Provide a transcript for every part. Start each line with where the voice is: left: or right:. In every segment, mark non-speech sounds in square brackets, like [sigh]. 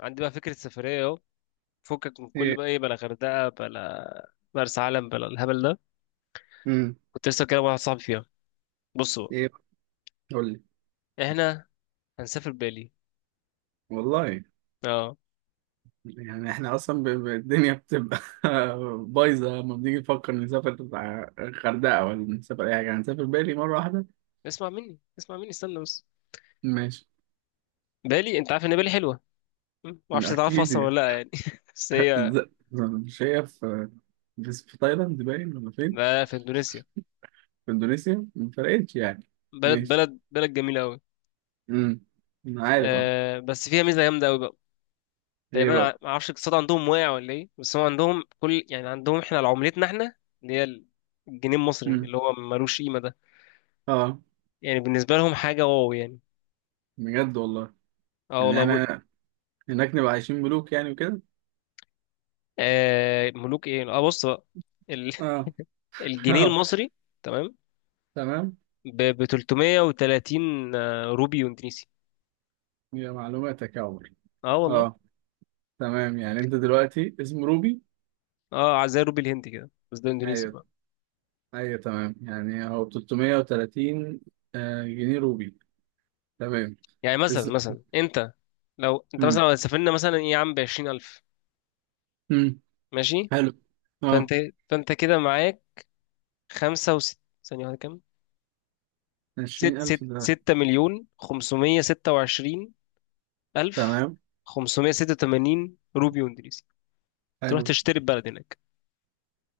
left: عندي بقى فكرة سفرية اهو. فكك من كل
right: ايه.
left: بقى ايه، بلا غردقة، بلا مرسى علم، بلا الهبل ده.
right: امم
left: كنت لسه كده واحد صاحبي فيها. بص بقى،
right: ايه، قول لي.
left: احنا هنسافر بالي.
right: والله.
left: اه،
right: يعني احنا اصلا الدنيا بتبقى [laughs] بايظه لما بنيجي نفكر نسافر الغردقه ولا نسافر اي حاجه، هنسافر بالي مره واحده.
left: اسمع مني اسمع مني استنى بس.
right: ماشي.
left: بالي، انت عارف ان بالي حلوة. ما اعرفش تعرفها
right: اكيد
left: اصلا
right: يعني.
left: ولا لا، يعني [laughs] بس
right: [laughs]
left: هي
right: ز- مش هي في تايلاند باين ولا فين؟
left: بقى في اندونيسيا.
right: في اندونيسيا، ما فرقتش يعني.
left: بلد
right: ماشي.
left: بلد بلد جميلة قوي.
right: امم انا عارف. اه.
left: آه بس فيها ميزة جامدة قوي بقى.
right: ايه
left: تقريبا
right: بقى؟
left: ما اعرفش الاقتصاد عندهم واقع ولا ايه، بس هو عندهم كل، يعني عندهم احنا على عملتنا احنا اللي هي الجنيه المصري
right: امم
left: اللي هو ملوش قيمة ده.
right: اه.
left: يعني بالنسبة لهم حاجة واو يعني.
right: بجد والله.
left: اه
right: يعني
left: والله
right: احنا هناك نبقى عايشين ملوك يعني وكده.
left: آه ملوك ايه، اه بص بقى. ال...
right: اه.
left: [laughs]
right: [laughs]
left: الجنيه
right: اه.
left: المصري. تمام.
right: تمام.
left: ب 330 روبي اندونيسي.
right: يا معلوماتك يا عمر.
left: اه والله.
right: اه. تمام يعني انت دلوقتي اسم روبي.
left: اه زي روبي الهندي كده، بس ده اندونيسي
right: ايوه.
left: بقى.
right: ايوه تمام يعني هو ب 330 جنيه روبي. تمام.
left: يعني مثلا
right: اسم.
left: مثلا انت،
right: امم
left: لو سافرنا مثلا ايه يا عم ب 20000.
right: امم
left: ماشي.
right: حلو.
left: فانت
right: اه،
left: فانت كده معاك خمسة وست، ثانية واحدة كام. ست
right: 20000
left: ست
right: ده؟
left: ستة مليون خمسمية ستة وعشرين ألف
right: تمام.
left: خمسمية ستة وتمانين روبي اندونيسي. تروح
right: حلو.
left: تشتري البلد هناك.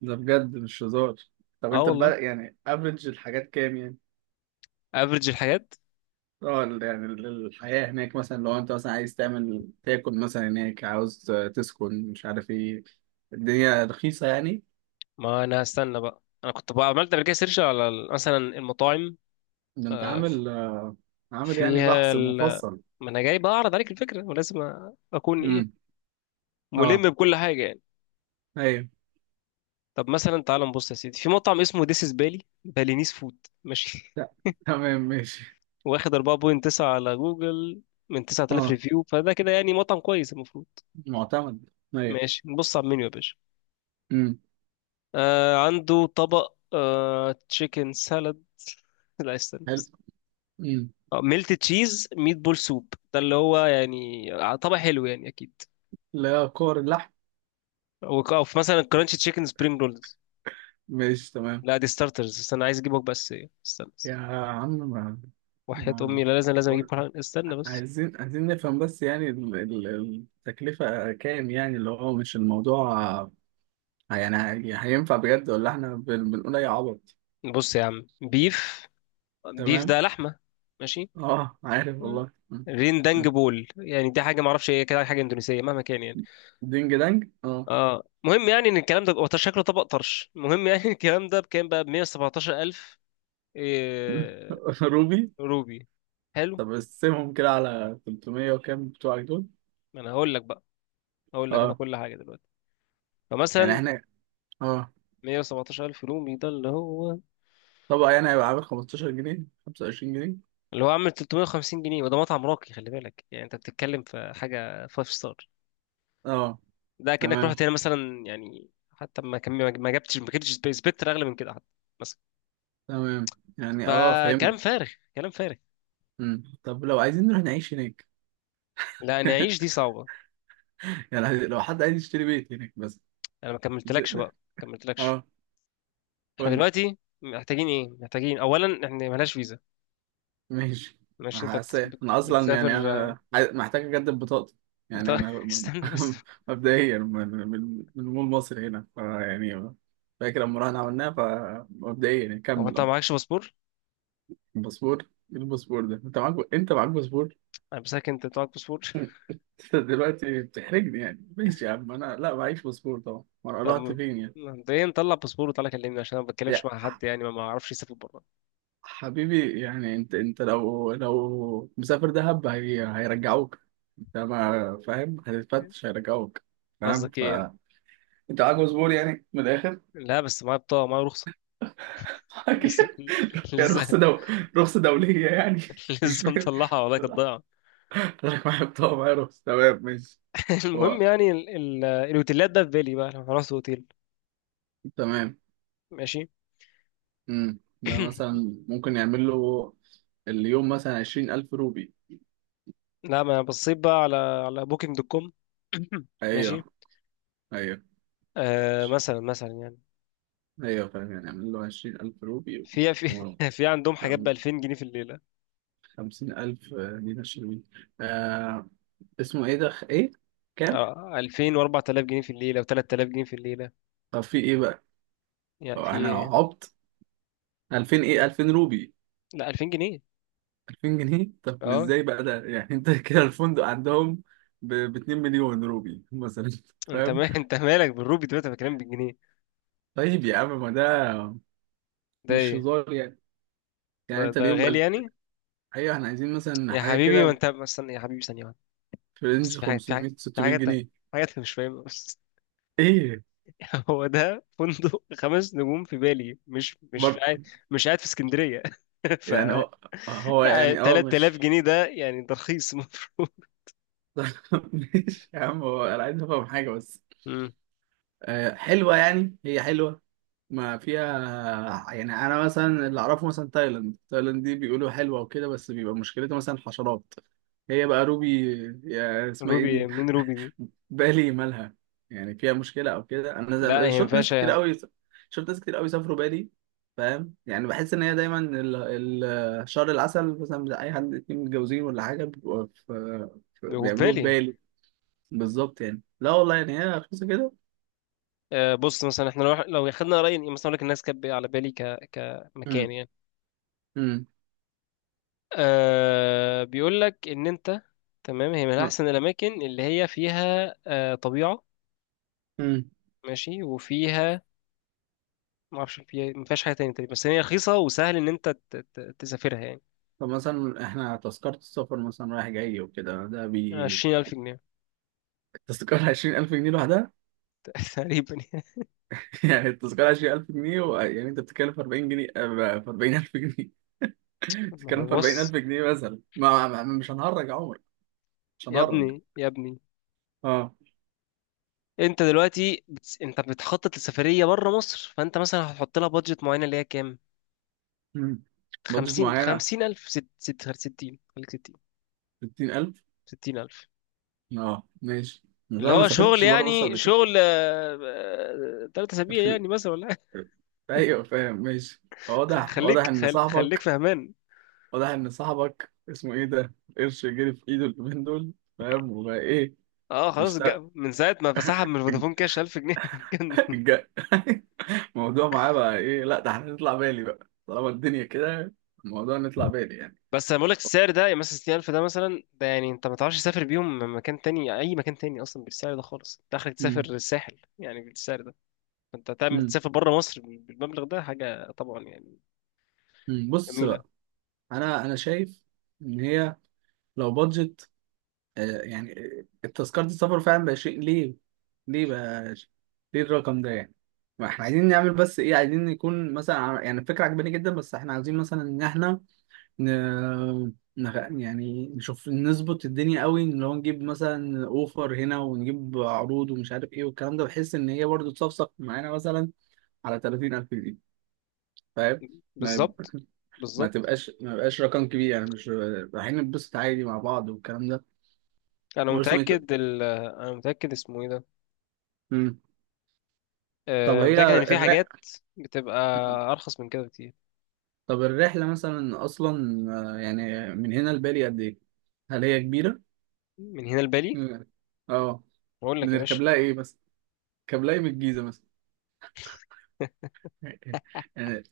right: ده بجد مش هزار. طب
left: اه
right: انت
left: والله.
right: بقى، يعني افريج الحاجات كام يعني؟
left: افريج الحاجات.
right: اه، الحياة هناك مثلا، لو انت مثلا عايز تعمل تاكل مثلا هناك، عاوز تسكن مش عارف ايه. الدنيا رخيصة يعني.
left: ما انا هستنى بقى، انا كنت بقى عملت قبل كده سيرش على مثلا المطاعم.
right: ده انت
left: آه، ف-
right: عامل. عامل يعني
left: فيها
right: بحث مفصل؟
left: ما انا جاي بقى اعرض عليك الفكره، ولازم اكون ايه،
right: امم
left: ملم
right: اه.
left: بكل حاجه يعني.
right: ايوه.
left: طب مثلا تعال نبص يا سيدي في مطعم اسمه ديس از بالي بالينيس فود. ماشي.
right: ت- تمام
left: [laughs]
right: ماشي.
left: واخد 4.9 على جوجل من 9000
right: اه،
left: ريفيو، فده كده يعني مطعم كويس المفروض.
right: معتمد. ايوه.
left: ماشي، نبص على المنيو يا باشا.
right: امم
left: آه عنده طبق، تشيكن سالاد. [laughs] لا استنى.
right: حلو. امم.
left: ميلت تشيز ميت بول سوب، ده اللي هو يعني، طبع حلو يعني اكيد.
right: لا كور اللحم.
left: او في مثلا كرانشي تشيكن سبرينج رولز.
right: ماشي تمام
left: لا دي ستارترز، استنى، عايز اجيبك بس إيه. استنى بس.
right: يا عم. ما
left: وحياة
right: ما
left: امي لا، لازم لازم
right: قول-
left: اجيب استنى بس.
right: عايزين، نفهم بس، يعني التكلفة كام يعني؟ اللي هو مش الموضوع، يعني هينفع بجد ولا احنا بنقول اي عبط؟
left: بص يا عم، بيف، بيف
right: تمام.
left: ده لحمة. ماشي.
right: اه عارف
left: مم.
right: والله. مم.
left: رين دانج
right: مم.
left: بول، يعني دي حاجه ما اعرفش ايه، كده حاجه اندونيسيه مهما كان يعني.
right: دينج دانج، اه.
left: اه مهم يعني ان الكلام ده هو شكله طبق طرش، المهم يعني [laughs] الكلام ده بكام بقى؟ ب 117000 إيه...
right: [laughs] روبي.
left: روبي. حلو.
right: طب قسمهم كده على 300 وكام بتوعك دول.
left: ما انا هقول لك بقى، اقول لك انا
right: اه.
left: كل حاجه دلوقتي.
right: يعني
left: فمثلا
right: احنا اه
left: 117 الف رومي ده،
right: طبق يعني هيبقى عامل 15 جنيه، 25 جنيه.
left: اللي هو عامل 350 جنيه، وده مطعم راقي خلي بالك، يعني انت بتتكلم في حاجه 5 ستار.
right: اه.
left: ده كأنك
right: تمام.
left: رحت هنا مثلا يعني، حتى ما كم ما جبتش سبكتر اغلى من كده حتى مثلا.
right: تمام يعني اه فهمت.
left: فكلام فارغ، كلام فارغ.
right: مم. طب لو عايزين نروح نعيش هناك.
left: لا، انا اعيش دي
right: [laughs]
left: صعبه.
right: يعني لو حد عايز يشتري بيت هناك بس.
left: انا ما كملتلكش
right: د-
left: بقى، ما كملتلكش.
right: اه
left: احنا
right: قول لي.
left: دلوقتي محتاجين ايه؟ محتاجين اولا، احنا ملهاش فيزا.
right: ماشي.
left: ماشي. انت
right: حاسس انا اصلا
left: بتسافر،
right: يعني انا محتاج اجدد بطاقتي.
left: بت...
right: يعني انا
left: [laughs] استنى بس.
right: [laughs] مبدئيا من مول مصر هنا فيعني، فاكر لما رحنا عملناها، فمبدئيا
left: هو
right: نكمل.
left: انت
right: اه
left: معكش باسبور؟
right: الباسبور. ايه الباسبور ده؟ انت معاك، باسبور؟
left: انا بسالك، انت معاك باسبور؟
right: انت دلوقتي بتحرجني يعني. ماشي يا عم، انا لا، معيش باسبور طبعا، وانا
left: طب
right: رحت
left: ما-
right: فين يعني؟
left: ما- ده ايه، نطلع باسبور وتعالى كلمني، عشان انا ما بتكلمش
right: يا
left: مع
right: ح-
left: حد يعني، ما اعرفش يسافر بره.
right: حبيبي يعني. انت لو مسافر دهب، هيرجعوك. انت ما فاهم، هتتفتش هيرجعوك. فاهم.
left: قصدك ايه يعني؟
right: فانت معاك باسبور يعني، من الاخر؟
left: لا بس معايا بطاقه، معايا رخصه. [laughs]
right: [laughs]
left: لسه،
right: يا
left: لسه،
right: رخصة رخصة دولية يعني؟ مش
left: لسه
right: فاهم.
left: مطلعها والله، كانت
right: [laughs]
left: ضايعه.
right: حضرتك معاك؟ طبعا معايا رخصة. تمام ماشي.
left: [laughs] المهم
right: هو.
left: يعني الاوتيلات ده في بالي بقى، لو هنروح اوتيل.
right: تمام.
left: ماشي.
right: ده
left: [clears throat]
right: مثلا ممكن يعمل له اليوم مثلا 20 ألف روبي.
left: لا، ما انا بصيت بقى على بوكينج دوت كوم. [clears throat] ماشي.
right: أيوه. أيوه.
left: آه، مثلا يعني،
right: أيوه فاهم، يعني يعمل له 20 ألف روبي
left: في
right: و
left: [laughs] في عندهم حاجات ب 2000 جنيه في الليله.
right: 50 ألف دينار شلوي. آه، اسمه إيه ده؟ إيه كام؟
left: اه 2000 و4000 جنيه في الليله و3000 جنيه في الليله.
right: طب في إيه بقى؟ طب
left: يعني في
right: أنا
left: ايه؟
right: عبط. ألفين إيه؟ 2000 روبي؟
left: لا 2000 جنيه.
right: 2000 جنيه؟ طب
left: اه
right: إزاي بقى ده يعني أنت؟ [laughs] كده الفندق عندهم ب 2 مليون روبي مثلا؟ [laughs] فاهم؟
left: ما انت مالك بالروبي دلوقتي، انا بكلمك بالجنيه.
right: طيب يا عم ما ده
left: ده
right: مش
left: ايه؟
right: هزار يعني. يعني
left: ده
right: أنت
left: ده
right: اليوم.
left: غالي يعني.
right: ايوه احنا عايزين مثلا
left: يا
right: حاجه
left: حبيبي، ما
right: كده،
left: انت، ما استنى يا حبيبي ثانيه واحده،
right: في
left: بس
right: رينج
left: في حاجه، في حاجه،
right: 500
left: في
right: 600
left: حاجه تانية،
right: جنيه
left: في حاجه انت مش فاهمها بس.
right: ايه
left: [laughs] هو ده فندق خمس نجوم في بالي، مش في
right: برضه
left: قاعد، مش قاعد في اسكندريه. [laughs] ف
right: يعني؟ هو يعني اه
left: 3000
right: ماشي.
left: جنيه ده يعني، ده رخيص، [laughs] المفروض.
right: [laughs] ماشي يا عم. هو انا عايز افهم حاجه بس،
left: مم.
right: حلوه يعني. هي حلوه ما فيها. يعني انا مثلا اللي اعرفه مثلا، تايلاند، تايلاند دي بيقولوا حلوه وكده، بس بيبقى مشكلتها مثلا حشرات. هي بقى روبي يا اسمها ايه
left: روبي
right: دي،
left: مين، روبي دي؟
right: بالي، مالها؟ يعني فيها مشكلة أو كده؟ أنا
left: لا هي ما ينفعش هو
right: شفت ناس كتير قوي سافروا بالي. فاهم؟ يعني بحس إن هي دايما شهر العسل مثلا بتاع أي حد اتنين متجوزين ولا حاجة، بيبقوا
left: في
right: بيعملوه في
left: بالي.
right: بالي. بالظبط يعني. لا والله يعني هي رخيصة كده.
left: بص مثلا احنا لو خدنا راي مثلا، اقول لك الناس كانت على بالي
right: امم
left: كمكان يعني.
right: امم
left: آه بيقول لك ان انت، تمام، هي من
right: آه.
left: احسن الاماكن اللي هي فيها طبيعه.
right: امم.
left: ماشي، وفيها، ما اعرفش فيها ما فيهاش حاجه تانية تقريبا، بس هي رخيصه وسهل ان انت تسافرها يعني.
right: طب مثلا إحنا تذكرة السفر مثلا رايح جاي وكده ده بي؟
left: 20000 جنيه
right: التذكرة 20 ألف جنيه لوحدها؟
left: [laughs] تقريبا يعني.
right: [laughs] يعني التذكرة 20 ألف جنيه يعني أنت بتتكلف 40 جنيه في 40 ألف جنيه.
left: ما
right: بتتكلم
left: هو
right: في 40000
left: بص،
right: جنيه مثلا، مش هنهرج يا عمر. مش
left: يا
right: هنهرج.
left: ابني يا ابني،
right: اه.
left: انت دلوقتي انت بتخطط لسفريه بره مصر، فانت مثلا هتحط لها بادجت معينه اللي هي كام؟
right: مم. بادجت
left: 50
right: معينة.
left: 50000، ست 60، خليك 60،
right: 60000.
left: 60000،
right: اه ماشي. بس
left: اللي
right: انا ما
left: هو شغل،
right: سافرتش بره مصر
left: يعني
right: قبل كده.
left: شغل 3 أسابيع
right: في ال...
left: يعني مثلا ولا حاجة.
right: ايوه فاهم. ماشي.
left: [laughs]
right: واضح واضح ان
left: خليك
right: صاحبك
left: فهمان.
right: واضح ان صاحبك اسمه ايه ده قرش جري في ايده اليومين دول. فاهم وبقى ايه،
left: اه خلاص
right: بيشتغل؟
left: من ساعة ما فسحب من فودافون
right: [laughs]
left: كاش 1000 جنيه، [laughs] كان-
right: الج- [laughs] الموضوع معاه بقى ايه. لا ده احنا نطلع بالي بقى طالما الدنيا كده. الموضوع نطلع بالي يعني.
left: بس أنا بقول لك السعر ده، يعني مثلا 60000 ده مثلا، ده يعني أنت ما تعرفش تسافر بيهم مكان تاني، أي مكان تاني أصلا بالسعر ده خالص، أنت آخرك تسافر
right: امم
left: الساحل يعني بالسعر ده. فأنت تعمل تسافر بره مصر بالمبلغ ده حاجة طبعا يعني
right: بص،
left: جميلة.
right: انا شايف ان هي لو بادجت يعني تذكرة السفر فعلا بقى شيء ليه، ليه بقى ليه الرقم ده يعني؟ ما احنا عايزين نعمل بس ايه، عايزين يكون مثلا يعني الفكرة عجباني جدا، بس احنا عايزين مثلا ان احنا ن... يعني نشوف نظبط الدنيا قوي، ان لو نجيب مثلا اوفر هنا ونجيب عروض ومش عارف ايه والكلام ده، بحيث ان هي برضه تصفصف معانا مثلا على 30000 جنيه. فاهم؟
left: بالظبط،
right: ما
left: بالظبط.
right: تبقاش، ما يبقاش رقم كبير يعني، مش رايحين نتبسط عادي مع بعض والكلام ده.
left: أنا
right: هو اسمه ايه
left: متأكد أنا متأكد اسمه إيه ده،
right: مم. طب هي
left: متأكد إن في
right: الرحلة.
left: حاجات بتبقى أرخص من كده بكتير.
right: طب الرحلة مثلا أصلا يعني من هنا لبالي قد إيه؟ هل هي كبيرة؟
left: من هنا لبالي،
right: مم. اه.
left: أقول لك يا باشا.
right: بنركب لها إيه مثلا؟ بنركب لها إيه من الجيزة مثلا؟ [laughs] يعني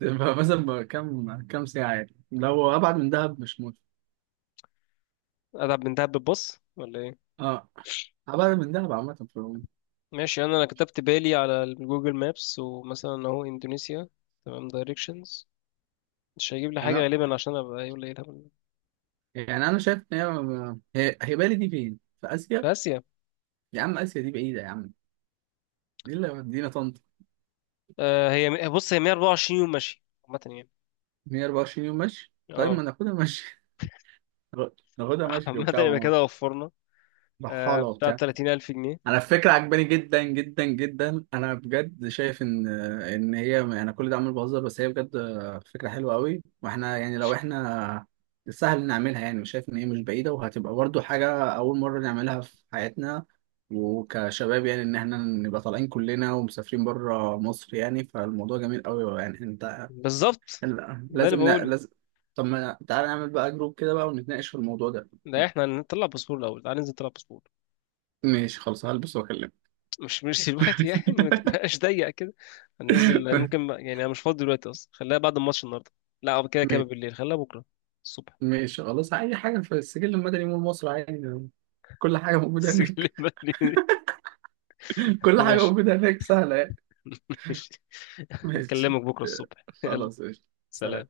right: تبقى مثلا بقى كام ساعة يعني؟ لو أبعد من دهب مش موت.
left: أدعب من دهب بالباص ولا إيه؟
right: اه. أبعد من دهب عامة في العموم.
left: ماشي. أنا كتبت بالي على جوجل مابس ومثلا أهو إندونيسيا، تمام، دايركشنز. مش هيجيب لي
right: يعني
left: حاجة غالبا، عشان أبقى يقول لي إيه الهبل ده.
right: يعني أنا شايف إن هي بالي دي فين؟ في آسيا؟
left: في آسيا.
right: يا عم آسيا دي بعيدة يا عم، دي اللي مدينا طنطا.
left: آه، هي بص، هي 124 يوم ماشي، عامة يعني.
right: 124 يوم ماشي؟ طيب
left: أه
right: ما ناخدها ماشي. [laughs] ناخدها
left: [laughs]
right: ماشي
left: عامة
right: وبتاع
left: يبقى كده وفرنا
right: رحالة
left: بتاع
right: وبتاع.
left: 30000 جنيه.
right: انا الفكرة عجباني جدا جدا جدا، انا بجد شايف ان هي، انا كل ده عمال بهزر بس هي بجد فكرة حلوة قوي. واحنا يعني لو احنا سهل نعملها يعني، مش شايف ان هي مش بعيدة، وهتبقى برضو حاجة اول مرة نعملها في حياتنا، وكشباب يعني ان احنا نبقى طالعين كلنا ومسافرين بره مصر. يعني فالموضوع جميل قوي يعني انت.
left: بالظبط،
right: لا،
left: ده اللي
right: لازم
left: بقوله.
right: لازم. طب ما تعالى نعمل بقى جروب كده بقى ونتناقش في الموضوع ده.
left: ده إحنا هنطلع باسبور الأول، تعالى ننزل نطلع باسبور.
right: ماشي خلاص، هلبس واكلمك.
left: مش دلوقتي يعني، ما
right: [laughs]
left: تبقاش ضيق كده. هننزل يعني انا مش فاضي دلوقتي اصلا، خليها بعد الماتش النهارده. لا، أو كده كده
right: ماشي.
left: بالليل، خليها بكره الصبح.
right: ماشي خلاص. اي حاجه في السجل المدني مول مصر عادي، كل حاجه
left: [laughs]
right: موجوده
left: سجل
right: هناك.
left: بدري.
right: [laughs] كل حاجه
left: ماشي.
right: موجوده هناك سهله يعني.
left: [laughs] ماشي.
right: ماشي.
left: اكلمك بكره الصبح، يلا.
right: خلاص. ماشي. سلام.
left: سلام.